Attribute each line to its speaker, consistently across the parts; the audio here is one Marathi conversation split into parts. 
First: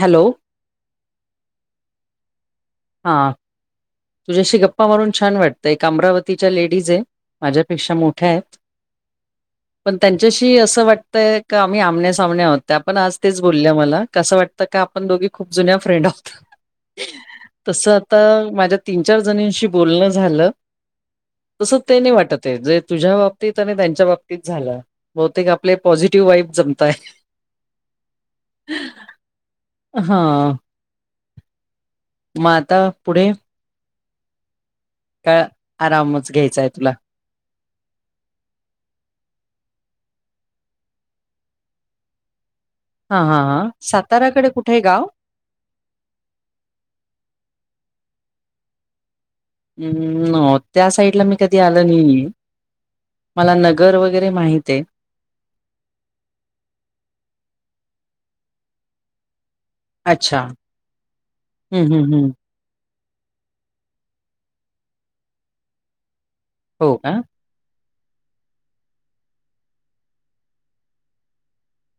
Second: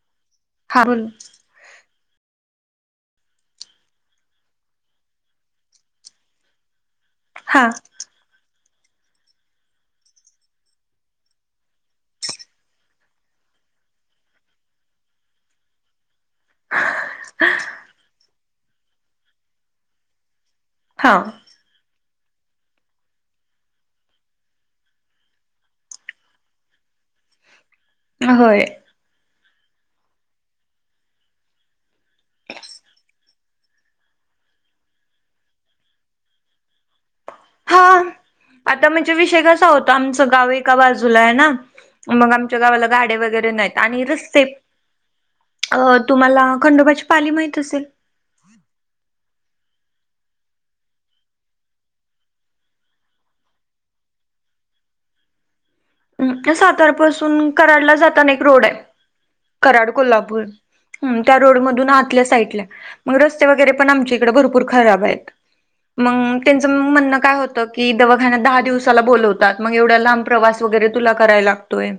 Speaker 1: हॅलो
Speaker 2: हा बोल ना
Speaker 1: हा तुझ्याशी गप्पा मारून छान वाटतं एक अमरावतीच्या लेडीज आहे.
Speaker 2: हा
Speaker 1: माझ्यापेक्षा मोठ्या आहेत. पण त्यांच्याशी असं वाटतंय का आम्ही आमण्या सामन आहोतत्या पणआज तेच बोलल्या मला कसं वाटतं. आत आपण दोघी खूप जुन्या फ्रेड आहोत. तसं आता माझ तीन चार जणीशी बोलणं झालं.
Speaker 2: हा
Speaker 1: तसं ते नाही वाटतं आहे जे तुझ्या बाबतीत आणि त्यांच्या बाबतीत झालं. बहुतेक आपले पॉझिटिव्ह वाईफ जगताय
Speaker 2: होय
Speaker 1: हा मग आता पुढे? काय आरामच घ्यायचाय तुला
Speaker 2: हा
Speaker 1: [unintelligible]
Speaker 2: आता म्हणजे विषय कसा होता आमचं गाव एका बाजूला आहे ना मग आमच्या गावाला झाडे
Speaker 1: हां, हां,
Speaker 2: वगैरे
Speaker 1: हां.
Speaker 2: नाहीत आणि रस्ते
Speaker 1: साताराकडे कुठे आहे गाव?
Speaker 2: तुम्हाला खंडोबाची पाली माहीत असेल?
Speaker 1: नो त्या साईडला मी कधी आल नाही. मला नगर वगैरे माहित आहे.
Speaker 2: सातारपासून कराडला जाताना एक रोड आहे. कराड
Speaker 1: अच्छा
Speaker 2: कोल्हापूर त्या
Speaker 1: हं
Speaker 2: रोडमधून
Speaker 1: हं
Speaker 2: आतल्या
Speaker 1: हं
Speaker 2: साईडला आहे. मग रस्ते वगैरे पण आमच्या इकडे भरपूर खराब आहेत मग त्यांचं
Speaker 1: हो का?
Speaker 2: म्हणणं काय होत. दवाखान्यात दहा दिवसाला बोलवतात मग एवढ्या लांब प्रवास वगैरे तुला करायला लागतोय.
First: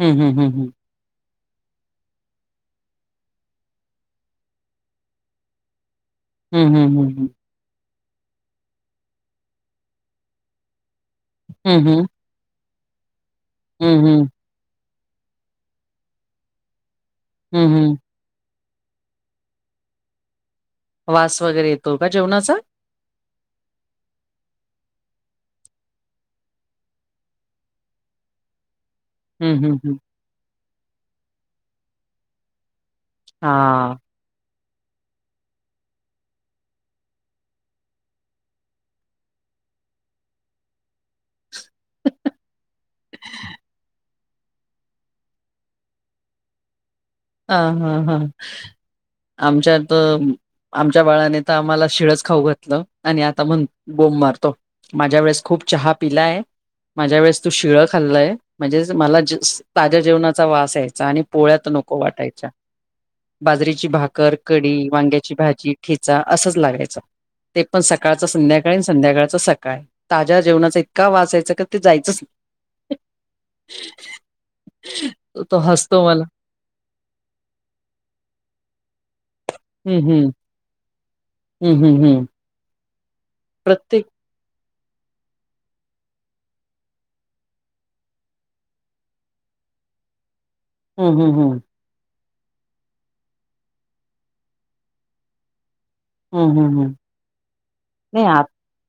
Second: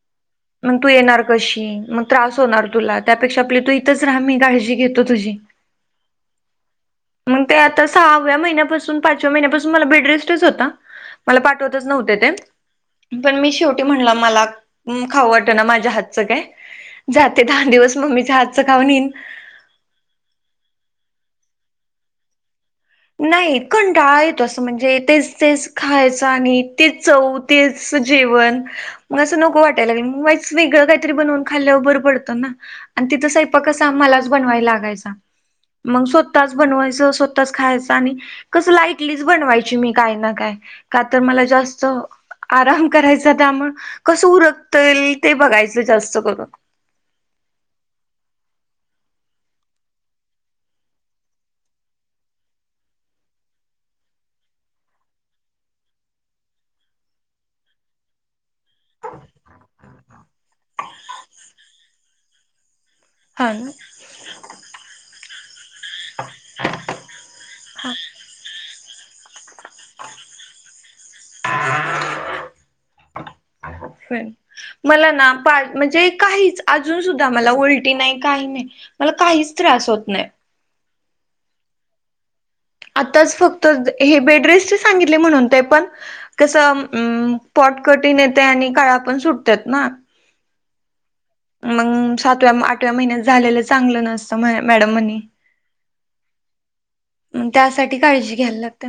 Speaker 1: हम्म, हम्म.
Speaker 2: मग तू येणार कशी मग त्रास होणार तुला त्यापेक्षा आपली तू इथंच राहा मी काळजी घेतो तुझी.
Speaker 1: ह, ह.
Speaker 2: मग ते आता सहाव्या महिन्यापासून, पाचव्या महिन्यापासून मला बेडरेस्टच होता. मला
Speaker 1: हं
Speaker 2: पाठवतच
Speaker 1: हं.
Speaker 2: नव्हते ते पण मी शेवटी
Speaker 1: हं
Speaker 2: म्हणल
Speaker 1: हं.
Speaker 2: मला खाऊ वाट ना माझ्या हातचं काय. जाते दहा
Speaker 1: हं हं.
Speaker 2: दिवस मम्मीचा हातचं खाऊन ईन.
Speaker 1: वास वगैरे येतो का जेवणाचा?
Speaker 2: नाही कंटाळा येतो तसं म्हणजे तेच, तेच खायचं आणि तेच चव तेच जेवण. मग असं
Speaker 1: हं
Speaker 2: नको
Speaker 1: हं
Speaker 2: वाटायला
Speaker 1: हं.
Speaker 2: लागलय मग वेगळं काहीरी बनवून खाल्ल्यावर बरं पडतना. आणि तिथं स्वयंपाक कसा
Speaker 1: हां.
Speaker 2: मलाच बनवायला लागायचा मग स्वतःच, बनवायच स्वतच, खायच आणि कस लाईटलीच बनवायची मी काय ना काय का तर मला जास्त आराम करायचा त्यामुळे कसं उरकताय ते बघायचं जास्त करून.
Speaker 1: हा, हा, हां आमच्या त आमच्या बाळाने तर आम्हाला शिळच खाऊ घातलं आणि आता मण बोंब मारतो. माझ्या वेळेस खूप चहा पिलाय माझ्या वेळेस तू शिळं खाल्लंय म्हणजे मला ताज्या जेवणाचा वास आयचा. आणि पोळ्यात नको वाटायच्या
Speaker 2: हा ना
Speaker 1: बाजरीची भाकर कडी वांग्याची भाजी ठिचा असंच लागायच. ते पण
Speaker 2: हा
Speaker 1: सकाळच संध्याकाळी आणि संध्याकाळचं सकाळ काय ताज्या जेवणाचा इतका वासा यायचा का ते जायचंच नाही.
Speaker 2: मला ना
Speaker 1: तो तो हसतो
Speaker 2: म्हणजे
Speaker 1: मला
Speaker 2: काय अजून सुद्धा मला उलटी नाही काही नाही मला काहीच त्रास
Speaker 1: हम्म
Speaker 2: होत नाही.
Speaker 1: हम्म. हम्म, हम्म, हम्म.
Speaker 2: आत्ताच फक्त
Speaker 1: प्रत्येक
Speaker 2: हे बेडरेस्ट सांगितले म्हणून ते पण कसं पोट कठीण येते आणि काळा पण सुटतात ना.
Speaker 1: हम्म, हम्म, हं.
Speaker 2: मग सातव्या, आठव्या महिन्यात झालेलं चांगलं नसतं मॅडम म्हणे.
Speaker 1: हम्म हम्म हम्म
Speaker 2: त्यासाठी
Speaker 1: नाही
Speaker 2: काळजी
Speaker 1: आ
Speaker 2: घ्यायला लागते.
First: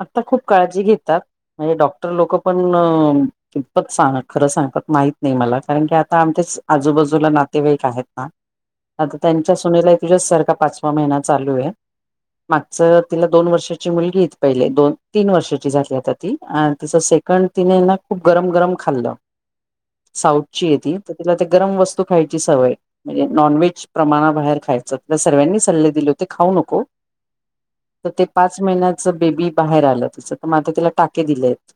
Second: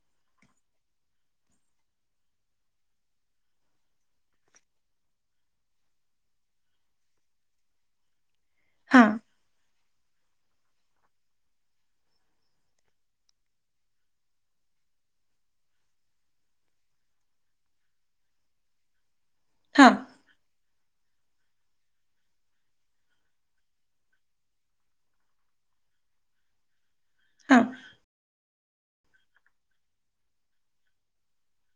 Speaker 1: आता खूप काळजी घेतात म्हणजे डॉक्टर लोक पण कितपत सांग खरं सांगतात माहत नाही मला कारण की आता आमच्याच आजूबाजूला नातेवाईक आहेत ना.
Speaker 2: हा
Speaker 1: आता त्यांच्या सुनेला तुझ्याच सारखा पाचवा महिना चालू आहे मागच तिला दोन वर्षाची मुलगीच पहिले दोन, तीन वर्षाची झाली आता ती तिचं सेकंड तिने ना खूप गरम, गरम खाल्लं
Speaker 2: हा
Speaker 1: साऊथची येती तर तिला ते गरम वस्तू खायची सवय म्हणजे नॉन व्हेज प्रमाणाबाहेर खायचं सर्वानी सल्ले दिले होते खाऊ नको
Speaker 2: हा
Speaker 1: तर ते पाच महिन्याच बेबी बाहेर आलं तच तर माता तिला टाके दिले आहेत.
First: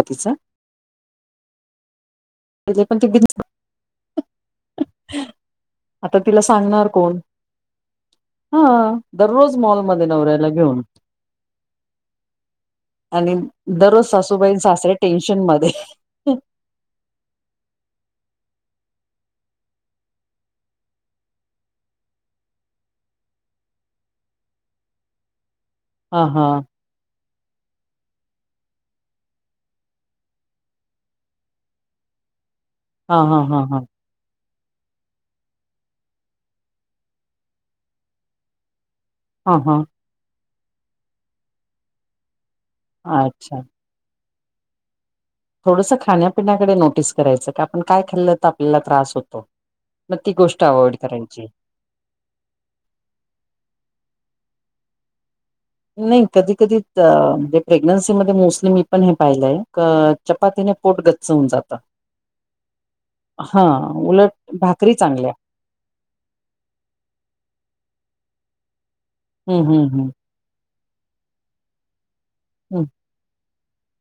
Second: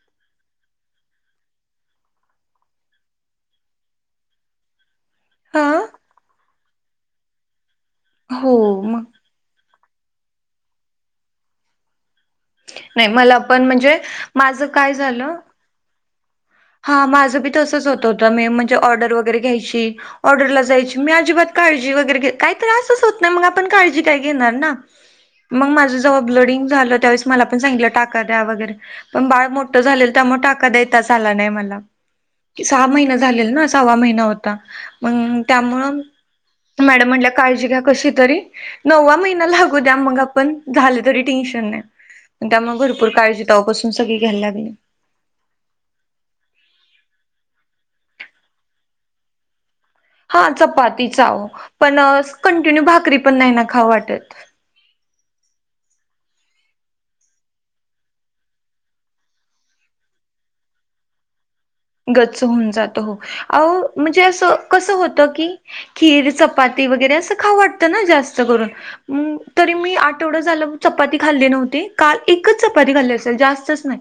Speaker 1: कतीचा [unintelligible] त पण ते [unintelligible]
Speaker 2: हा
Speaker 1: आता तिला सांगणार कोण.
Speaker 2: हो
Speaker 1: हा
Speaker 2: मग
Speaker 1: दररोज मॉलमध्ये नवऱ्याला घेऊन.
Speaker 2: नाही
Speaker 1: आणि
Speaker 2: मला पण म्हणजे
Speaker 1: दररोज सासूबाई,
Speaker 2: माझं काय
Speaker 1: सासरे
Speaker 2: झालं
Speaker 1: टेन्शन मध्ये.
Speaker 2: हा माझं बी तसंच होत होत मी म्हणजे ऑर्डर वगैरे घ्यायची. ऑर्डरला जायची मी अजिबात काळजी वगैरे काही त्रासच होत नाही मग आपण काळजी काय घेणारना मग माझ जवा
Speaker 1: हा हा
Speaker 2: ब्लडिंग झाल त्यावेळेस मला पण सांग टकाद्या वगैरे पण बाठ झाल त्यामुळे टाका देताच आला नाही. सहा महिना
Speaker 1: हां,
Speaker 2: झाले
Speaker 1: हां, हां,
Speaker 2: ना
Speaker 1: हां,
Speaker 2: सवा महिना होत त्यामुळ मॅडम म्हणल्या काळजी घ्या कशी तरी नवा महिणा होता.
Speaker 1: हां,
Speaker 2: लागु
Speaker 1: हां.
Speaker 2: द्या मग आपण झाल तरी काय टेन्शन नाही त्यामुळे भरपूर काजी
Speaker 1: अच्छा.
Speaker 2: सगळी घ्यायला लागली.
Speaker 1: थोडसं खाण्यापिण्याकडे नोटीस करायचं की आपण काय खाल्लं तर आपल्याला त्रास होतो मग ती
Speaker 2: हा
Speaker 1: गोष्ट अव्हॉइड
Speaker 2: चपाती
Speaker 1: करायची.
Speaker 2: चाव पण कंटिन्यू भाकरी पण नाही ना खाऊं वाटत
Speaker 1: नाही कधी कधी म्हणजे प्रेग्नन्सीमध्येध्ये मोस्टली मी पण हे पाहिलंय चपातीने पोट गच्चवून जातं
Speaker 2: गच्च होऊन जात हो
Speaker 1: हां,
Speaker 2: म्हणजे
Speaker 1: उलट
Speaker 2: असं कस
Speaker 1: भाकरी
Speaker 2: होतं
Speaker 1: चांगल्या.
Speaker 2: की खीर चपाती वगैरे असं खावटतं ना जास्त करून
Speaker 1: हं,
Speaker 2: तरी
Speaker 1: हं,
Speaker 2: मी
Speaker 1: हं,
Speaker 2: आठवडं झालं चपाती खाल्ली नव्हती काल एकच
Speaker 1: हं.
Speaker 2: चपाती खाल्ली असेल जास्तच नाही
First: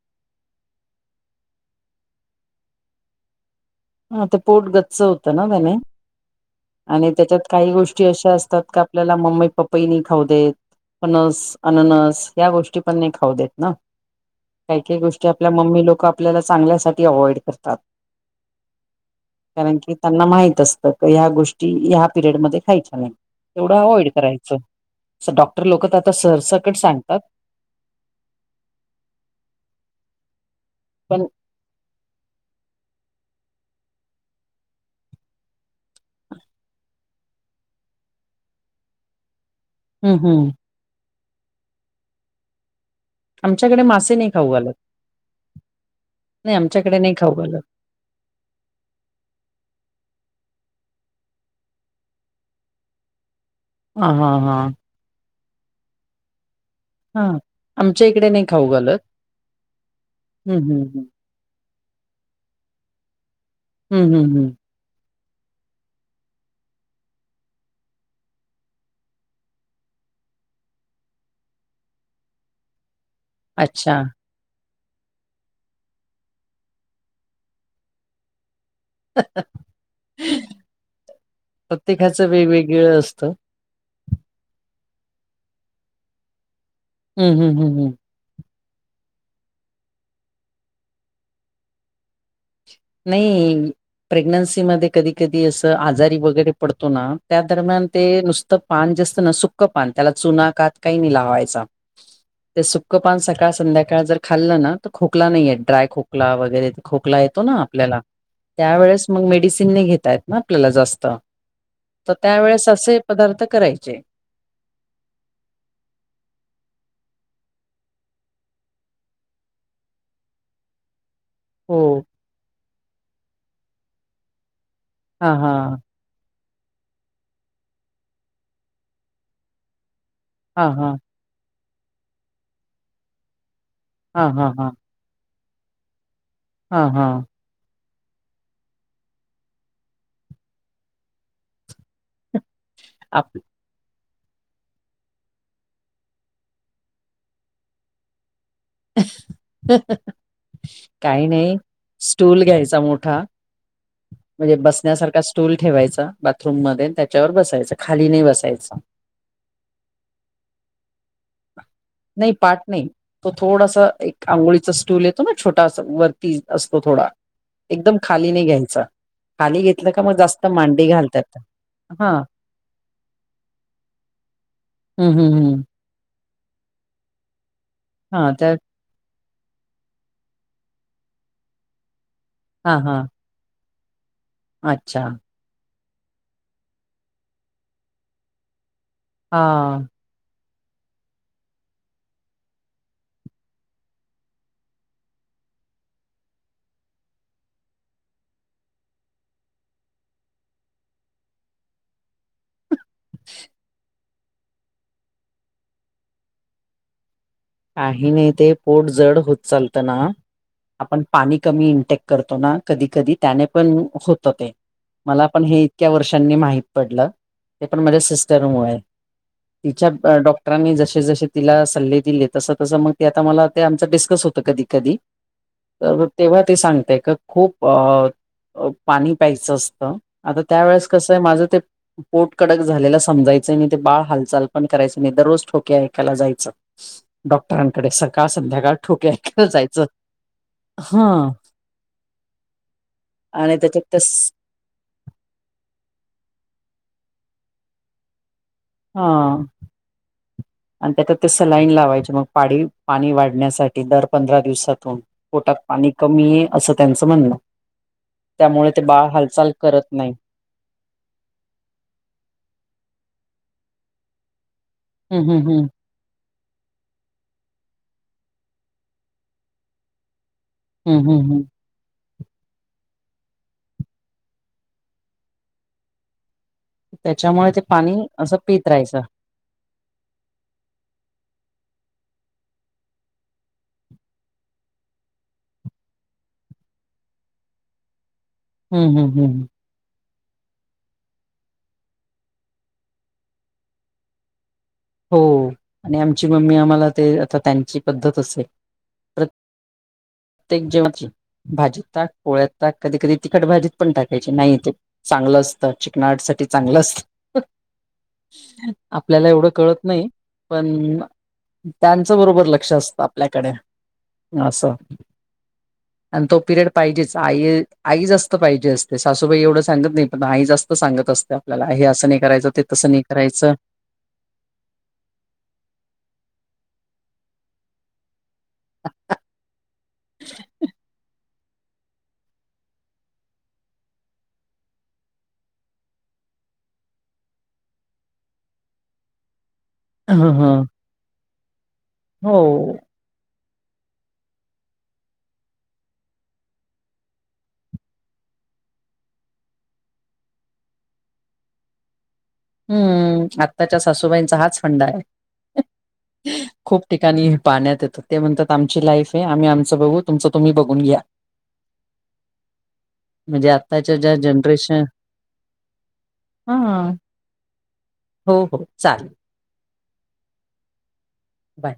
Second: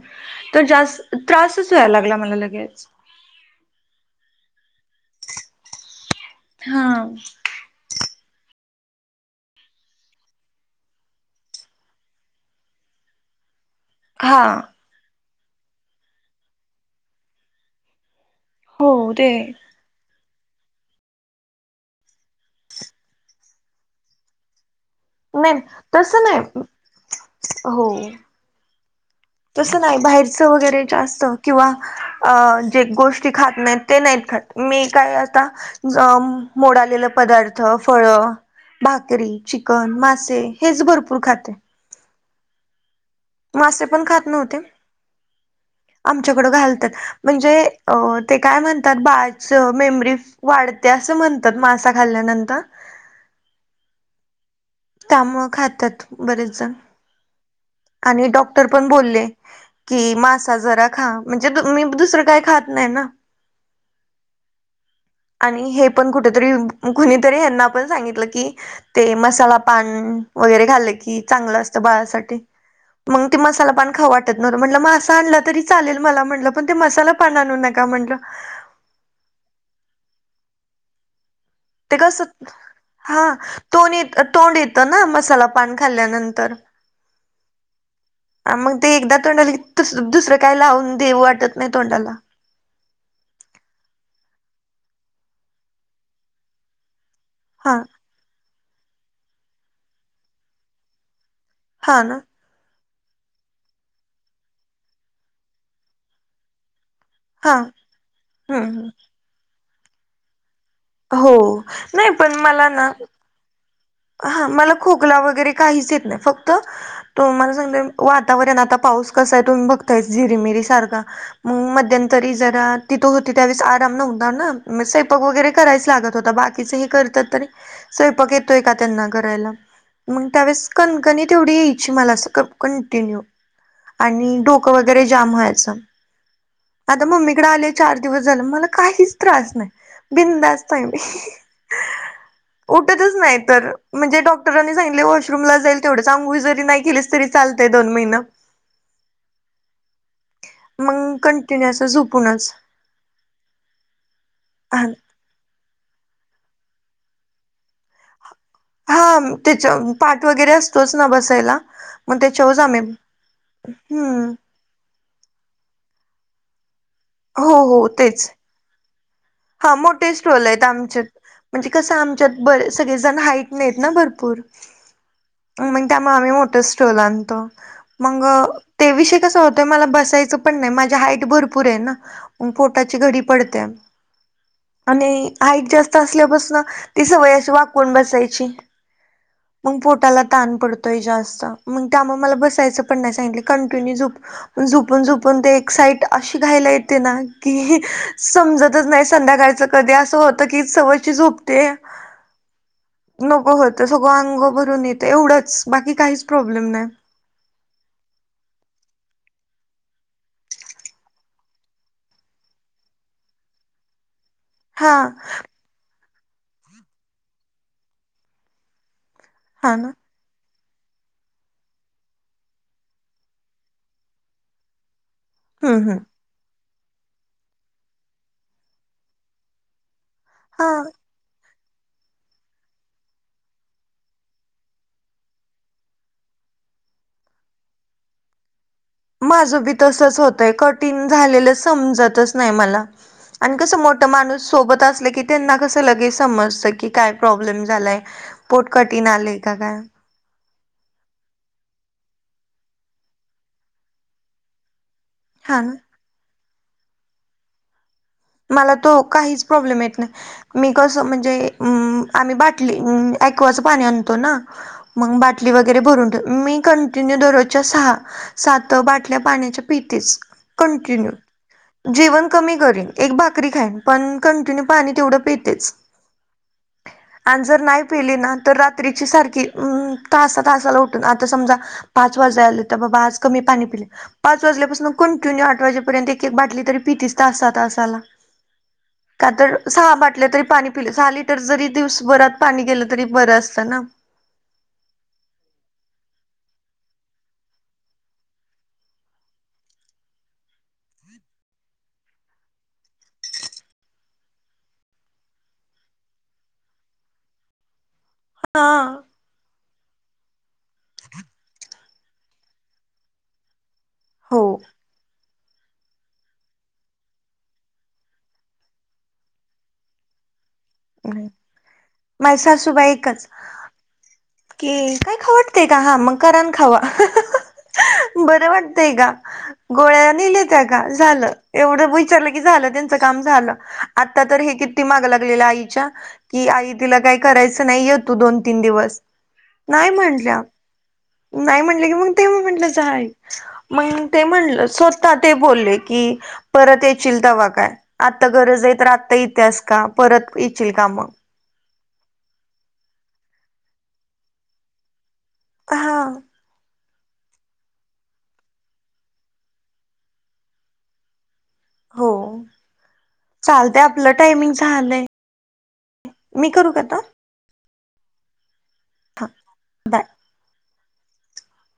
Speaker 2: तर जास्त त्रासच वय लागला मला लगेच
Speaker 1: ह ते पोट गच्च होत ना त्याने
Speaker 2: हा
Speaker 1: आणि त्याच्यात काही गोष्टी अशा असतात का आपल्याला मम्मी पप्पही नि खाऊ देत पणस अननस या गोष्टी पण नाही खाऊ देत ना
Speaker 2: हां
Speaker 1: का काही गोष्टी आपल्या म्मी लोक आपल्याला चांगल्या अवइड करतात
Speaker 2: हो ते
Speaker 1: कारण की त्यांना माहित असतं क ह्या गोष्टी ह्या पिरयड मध्ये खायच्या नाही तेवढं अवॉइड करायचं
Speaker 2: नाही
Speaker 1: डॉक्टर लोक आता
Speaker 2: तसं नाही
Speaker 1: सर्साकडे सांगतात
Speaker 2: हो तसं नाही बाहेरचं वगैरे
Speaker 1: पण
Speaker 2: जास्तं किंवा अ जे गोष्टी खात नाहीत ते नाहीत खात मी काय आता मोडलेलं पदार्थ फळ भाकरी च न
Speaker 1: हम्म
Speaker 2: मासे
Speaker 1: हम्म
Speaker 2: हेच भरपूर खाते
Speaker 1: आमच्याकडे मासे नाही खाऊ घालत.
Speaker 2: आमच्याकडं
Speaker 1: नाही
Speaker 2: घालतात
Speaker 1: आमच्याकडे नाही खाऊ
Speaker 2: म्हणजे
Speaker 1: घालत.
Speaker 2: अ ते काय म्हणतात बाळाच मेमरी वाढते असं म्हणतात मासा खाल्ल्यानंतर
Speaker 1: ह हां हां
Speaker 2: त्यामुळं खात्यात बरेच जण.
Speaker 1: हा आमच्या
Speaker 2: आणि
Speaker 1: इकडे नाही
Speaker 2: डॉक्टर
Speaker 1: खाऊ
Speaker 2: पण
Speaker 1: घालत.
Speaker 2: बोलले की मासा
Speaker 1: हम्म हम्म
Speaker 2: जरा खा म्हणजे ब मी दुसरं काही खात नाही ना
Speaker 1: हम् हम्म हम
Speaker 2: आणि हे पण कुठेतरी कुणीतरी यांना पण सांगितलं की ते मसाला पान वगैरे घालं की चांगलं असतं बाळासाठी मग तेन मसाला पान
Speaker 1: अच्छा.
Speaker 2: खाऊ वा म्हटल मासा आणला तरी चालेल मला म्हटलं पण ते मसाला पण आणू नका म्हटलं. ते कसं
Speaker 1: प्रत्येकाचं वेगवेगळ
Speaker 2: हा
Speaker 1: असतं
Speaker 2: तोंड ये तोंड येतं ना मसाला पान खाल्ल्यानंतर.
Speaker 1: हम् हम हम हम
Speaker 2: हा मग ते एकदा तोंड आल की दुस दुसरं काय लावून देऊ वाटत नाही तोंडाला.
Speaker 1: नाही प्रेग्नन्सी मध्ये कधी कधी असं आजारी वगैरे पडतो ना त्या
Speaker 2: हा
Speaker 1: दरम्यान ते नुसतं पान जे असतं ना सुकं पान त्याला चुना कात काही नाही लावायचा.
Speaker 2: हां ना
Speaker 1: ते सुक्क पान सकाळ संध्याकाळ जर खाल्लं ना तर खोकला नाहीयेत ड्राय खोकला वगैरे खोकला येतो
Speaker 2: हा
Speaker 1: ना आपल्याला त्या
Speaker 2: हम्म
Speaker 1: वेळेस मग मेडिसिन नाई घेता येत ना आपल्याला जास्त
Speaker 2: हो नाही
Speaker 1: तर
Speaker 2: पण
Speaker 1: त्यावेेळेस
Speaker 2: मला ना
Speaker 1: असे पदार्थ करायचे.
Speaker 2: हा मला खोकला वगैरे काहीच येत नाही फक्त तुम्हाला सांगते वातावरण आता पाऊस कसा आहे तुम्ही बघतायस झिरीमरी सारखा मग
Speaker 1: हो.
Speaker 2: मध्यंतरी जरा तिथं होती त्यावेळेस आराम नव्हता ना स्वपाक
Speaker 1: हां,
Speaker 2: वगैरे
Speaker 1: हां.
Speaker 2: करायच लागत होता बाकीच हे करतात तरी स्वयपाक येतोय का त्यांना करायला. मग त्यावेळेस
Speaker 1: हां, हां.
Speaker 2: कणकणी तेवढी यायची मला अस कंटिन्यू
Speaker 1: हां,
Speaker 2: आणि
Speaker 1: हां,
Speaker 2: डोक
Speaker 1: हां.
Speaker 2: वगै वगैरे जाम व्हायच
Speaker 1: हां,
Speaker 2: आता
Speaker 1: हां.
Speaker 2: मम्मीकडे आले चार दिवस झालं मला काहीच त्रास नाही बिनधास्त नाही मी उठतच
Speaker 1: आप
Speaker 2: नाही तर म्हणजे डॉक्टरांनी सांगितलय वॉशरूमला जाईल तेवढंच अंघोळ जरी नाई केलीस तरी चालतंय दोन महिन.
Speaker 1: [unintelligible]
Speaker 2: मग
Speaker 1: काही नाही
Speaker 2: कंटिन्यू असं
Speaker 1: स्टूल
Speaker 2: झोपूनच
Speaker 1: घ्यायचा मोठा म्हणजे बसण्यासारखा स् टूल ठेवायचा बाथरूम मध्ये त्याच्यावर बसायचं. खाली नाही बसायचं.
Speaker 2: हा त्याच्या पाठ वगैरे असतोच ना बसायला. मग
Speaker 1: नाही
Speaker 2: त्याच्यावरच
Speaker 1: पाठ
Speaker 2: आम्ही
Speaker 1: नाही तो थोडासा एक
Speaker 2: हम्म
Speaker 1: अंघोळीचा स्टूल येतो ना छोटा असा वरती असतो थोडा.
Speaker 2: हो हो
Speaker 1: एकदम
Speaker 2: तेच
Speaker 1: खाली नाही घ्यायचा. खाली
Speaker 2: हा
Speaker 1: घेतलं का
Speaker 2: मोठे
Speaker 1: मग
Speaker 2: स्टूल
Speaker 1: जास्त
Speaker 2: आहेत
Speaker 1: मांडी
Speaker 2: आमच्यात.
Speaker 1: घालतात
Speaker 2: म्हणजे कस
Speaker 1: हा
Speaker 2: आमच्यात ब सगळेजण हाईट ने आहेत ना भरपूर.
Speaker 1: हम्म, हम्, हम्.
Speaker 2: त्यामुळ आम्ही मोठ स्टूल आणतो. मग
Speaker 1: हा तर
Speaker 2: ते विषय कसा होतोय. मला बसायचं पण नाही. माझी हाईट भरपूर हे ना. म
Speaker 1: हा हा
Speaker 2: पोटाची घडी पडत्या.
Speaker 1: अच्छा
Speaker 2: आणि हाईट जास्त असल्यापासन ती सवय अशी वाकून बसायची.
Speaker 1: हा
Speaker 2: मग पोटाला - - ताण पडतोय जास्त, मग त्यामुळ मला बसायचं पण नाही सांगितलं. कंटिन्यू झोप झोपून झोपून ते एक साइट अशी घाईला येते ना की समजतच नाही स संध्याकाळच कधी अस होत की सवची झोपते नको होत. सगळं अंग भरून येतं, एवढंच बाकी काहीच प्रॉब्लेम नाही.
Speaker 1: काही नाही ते पोट जड होत चालतं ना आपण पाणी कमी इंटेक करतो ना कधी कधी त्याने पण होत ते.
Speaker 2: हा
Speaker 1: मला पण हे इतक्या वर्षांनी माहीत पडलं ते पण माझ्या सिस्टरमुळे.
Speaker 2: हा ना
Speaker 1: तिच्या डॉक्टरांनी जसे जसे तिला सल्ले दिलेत - - तस तसं मग ते आता मला ते आमच डिस्कस होतं कधी कधी
Speaker 2: हम्म हम्म
Speaker 1: तर तेव्हा ते सांगते का खूप अ पाणी प्यायचं असतं आता
Speaker 2: हा
Speaker 1: त्यावेेळेस कसं माझं ते पोट कडक झालेला समाचं नाही. ते बाळ हालचाल पण करायचं नाही. दररोज ठोके ऐकायला जायचं. डॉक्टरांकडे सकाळ संध्याकाळ. ठोके ऐकायला
Speaker 2: माझंबी
Speaker 1: जायचं
Speaker 2: तसच होतंय.
Speaker 1: हा
Speaker 2: कठीण झालेलं समजतच नाही मला. आणि कसं मोठं माणूस सोबत असलं की त्यांना कसं लगेच समजत की काय प्रॉब्लेम झालाय. पोट कठीण
Speaker 1: हा
Speaker 2: आलेय का काय.
Speaker 1: [inaudible] आणि त्याच्या ते सलाईन लावायचे मग पाडी पाणी वाढण्यासाठी दर पंधरा दिवसातून. पोटात
Speaker 2: हा ना
Speaker 1: पाणी कमी ये असं त्यांचं म्हणण त्यामुळ
Speaker 2: मला
Speaker 1: ते
Speaker 2: तो
Speaker 1: बाळ
Speaker 2: काहीच
Speaker 1: हालचाल
Speaker 2: प्रॉब्लेम
Speaker 1: करत
Speaker 2: येत
Speaker 1: नाही.
Speaker 2: मी कसं म्हणजे आम्ही बाटली ॲकवाच पाणी आणतो ना. मग
Speaker 1: हम्म हम्म
Speaker 2: बाटली
Speaker 1: हम्म
Speaker 2: वगैरे भरून ठे मी कं दरोजच्या सहा, सात बाटल्या पाण्याच्या पितेच
Speaker 1: हम्म
Speaker 2: कंटिन्यु.
Speaker 1: हम्म हम्म.
Speaker 2: जेवण कमी करेन. एक भाकरी खाईन पण, कंटिन्यू पाणी तेवढं पितेच. आणि
Speaker 1: त्याच्यामुळे ते
Speaker 2: जर नाही
Speaker 1: पाणी
Speaker 2: पेली ना
Speaker 1: असं
Speaker 2: तर
Speaker 1: पित राहायचं.
Speaker 2: रात्रीची सारखी हम् तासा तासाला उठून आता समजा पाच वाजाय आले तर बाबा आज कमी पाणी पिले - - पाच वाजल्यापासून कंटिन्यू आठ वाजेपर्यंत एक एक बाटली तरी पितीचं तासा तास- - साला
Speaker 1: हम्म हम्म
Speaker 2: का
Speaker 1: हम्म.
Speaker 2: तर सहा बाटल्या तरी पाणी पिले सहा लिटर जरी दिवसभरात पाणी गेलं तरी बरं असतं ना.
Speaker 1: हो आणि आमची मम्मी आम्हाला ते आता त्यांची पद्धत असेल प्र त्येक जेवची - - भाजी ताक, पोळ्यात ताक कधी कधी तिखट भाजीत पण टाकायचे नाही तेे चांगलं असतं. चिकनाट साठी चांगलं असत.
Speaker 2: हा.
Speaker 1: आपल्याला एवढं कळत नाही. पण त्यांचं बरोबर लक्ष असतं आपल्याकडे
Speaker 2: हो
Speaker 1: असं. आणि तो पिरियड पाहिजेच. आई आई जास्त पाहिजे असते सासूबाई एवढं सांगत नाही पण आई जास्त सांगत
Speaker 2: नाही
Speaker 1: असते आपल्याला हे असं नाही
Speaker 2: माझी
Speaker 1: करायचं ते
Speaker 2: सासूबाई
Speaker 1: तसं नाही
Speaker 2: एकच
Speaker 1: करायचं.
Speaker 2: की काय खाव वाटतय का हा मग करा अन खावा! बरं वाटतंय का गोळ्या नेल्यात्या का झालं. एवढं विचारलं की झालं त्यांचं काम झालं आता तर हे किती माग लागलेल्या आईच्या कि आई तिला काही करायचं नाही य तु दोन तीन दिवस. नाही
Speaker 1: ह
Speaker 2: म्हटल्या
Speaker 1: ह
Speaker 2: नाही म्हटले की मग
Speaker 1: हो
Speaker 2: तेव्हा म्हटलं जा आई. मग ते म्हणलं स्वतः ते बोलले की परत येचीलतवा काय आत्ता गरज आहे तर आत्ता येतेस का परत येचील का मग?
Speaker 1: हम्म आत्ताच्या सासूबाईंचा हाच फंडा आहे
Speaker 2: हा
Speaker 1: खूप ठिकाणी पाहण्यात येतं ते म्हणतात आमची लाईफ आहे आम्ही आमचं बघू तुमचं तुम्ही बघून घ्या.
Speaker 2: हो
Speaker 1: म्हणजे
Speaker 2: चालतय
Speaker 1: आत्ताच्या
Speaker 2: आपलं
Speaker 1: ज्या
Speaker 2: टायमिंग
Speaker 1: जनरेशन
Speaker 2: झालंय. मी
Speaker 1: हा
Speaker 2: करू का आता?
Speaker 1: हो हो चाल
Speaker 2: बाय!
Speaker 1: बाय!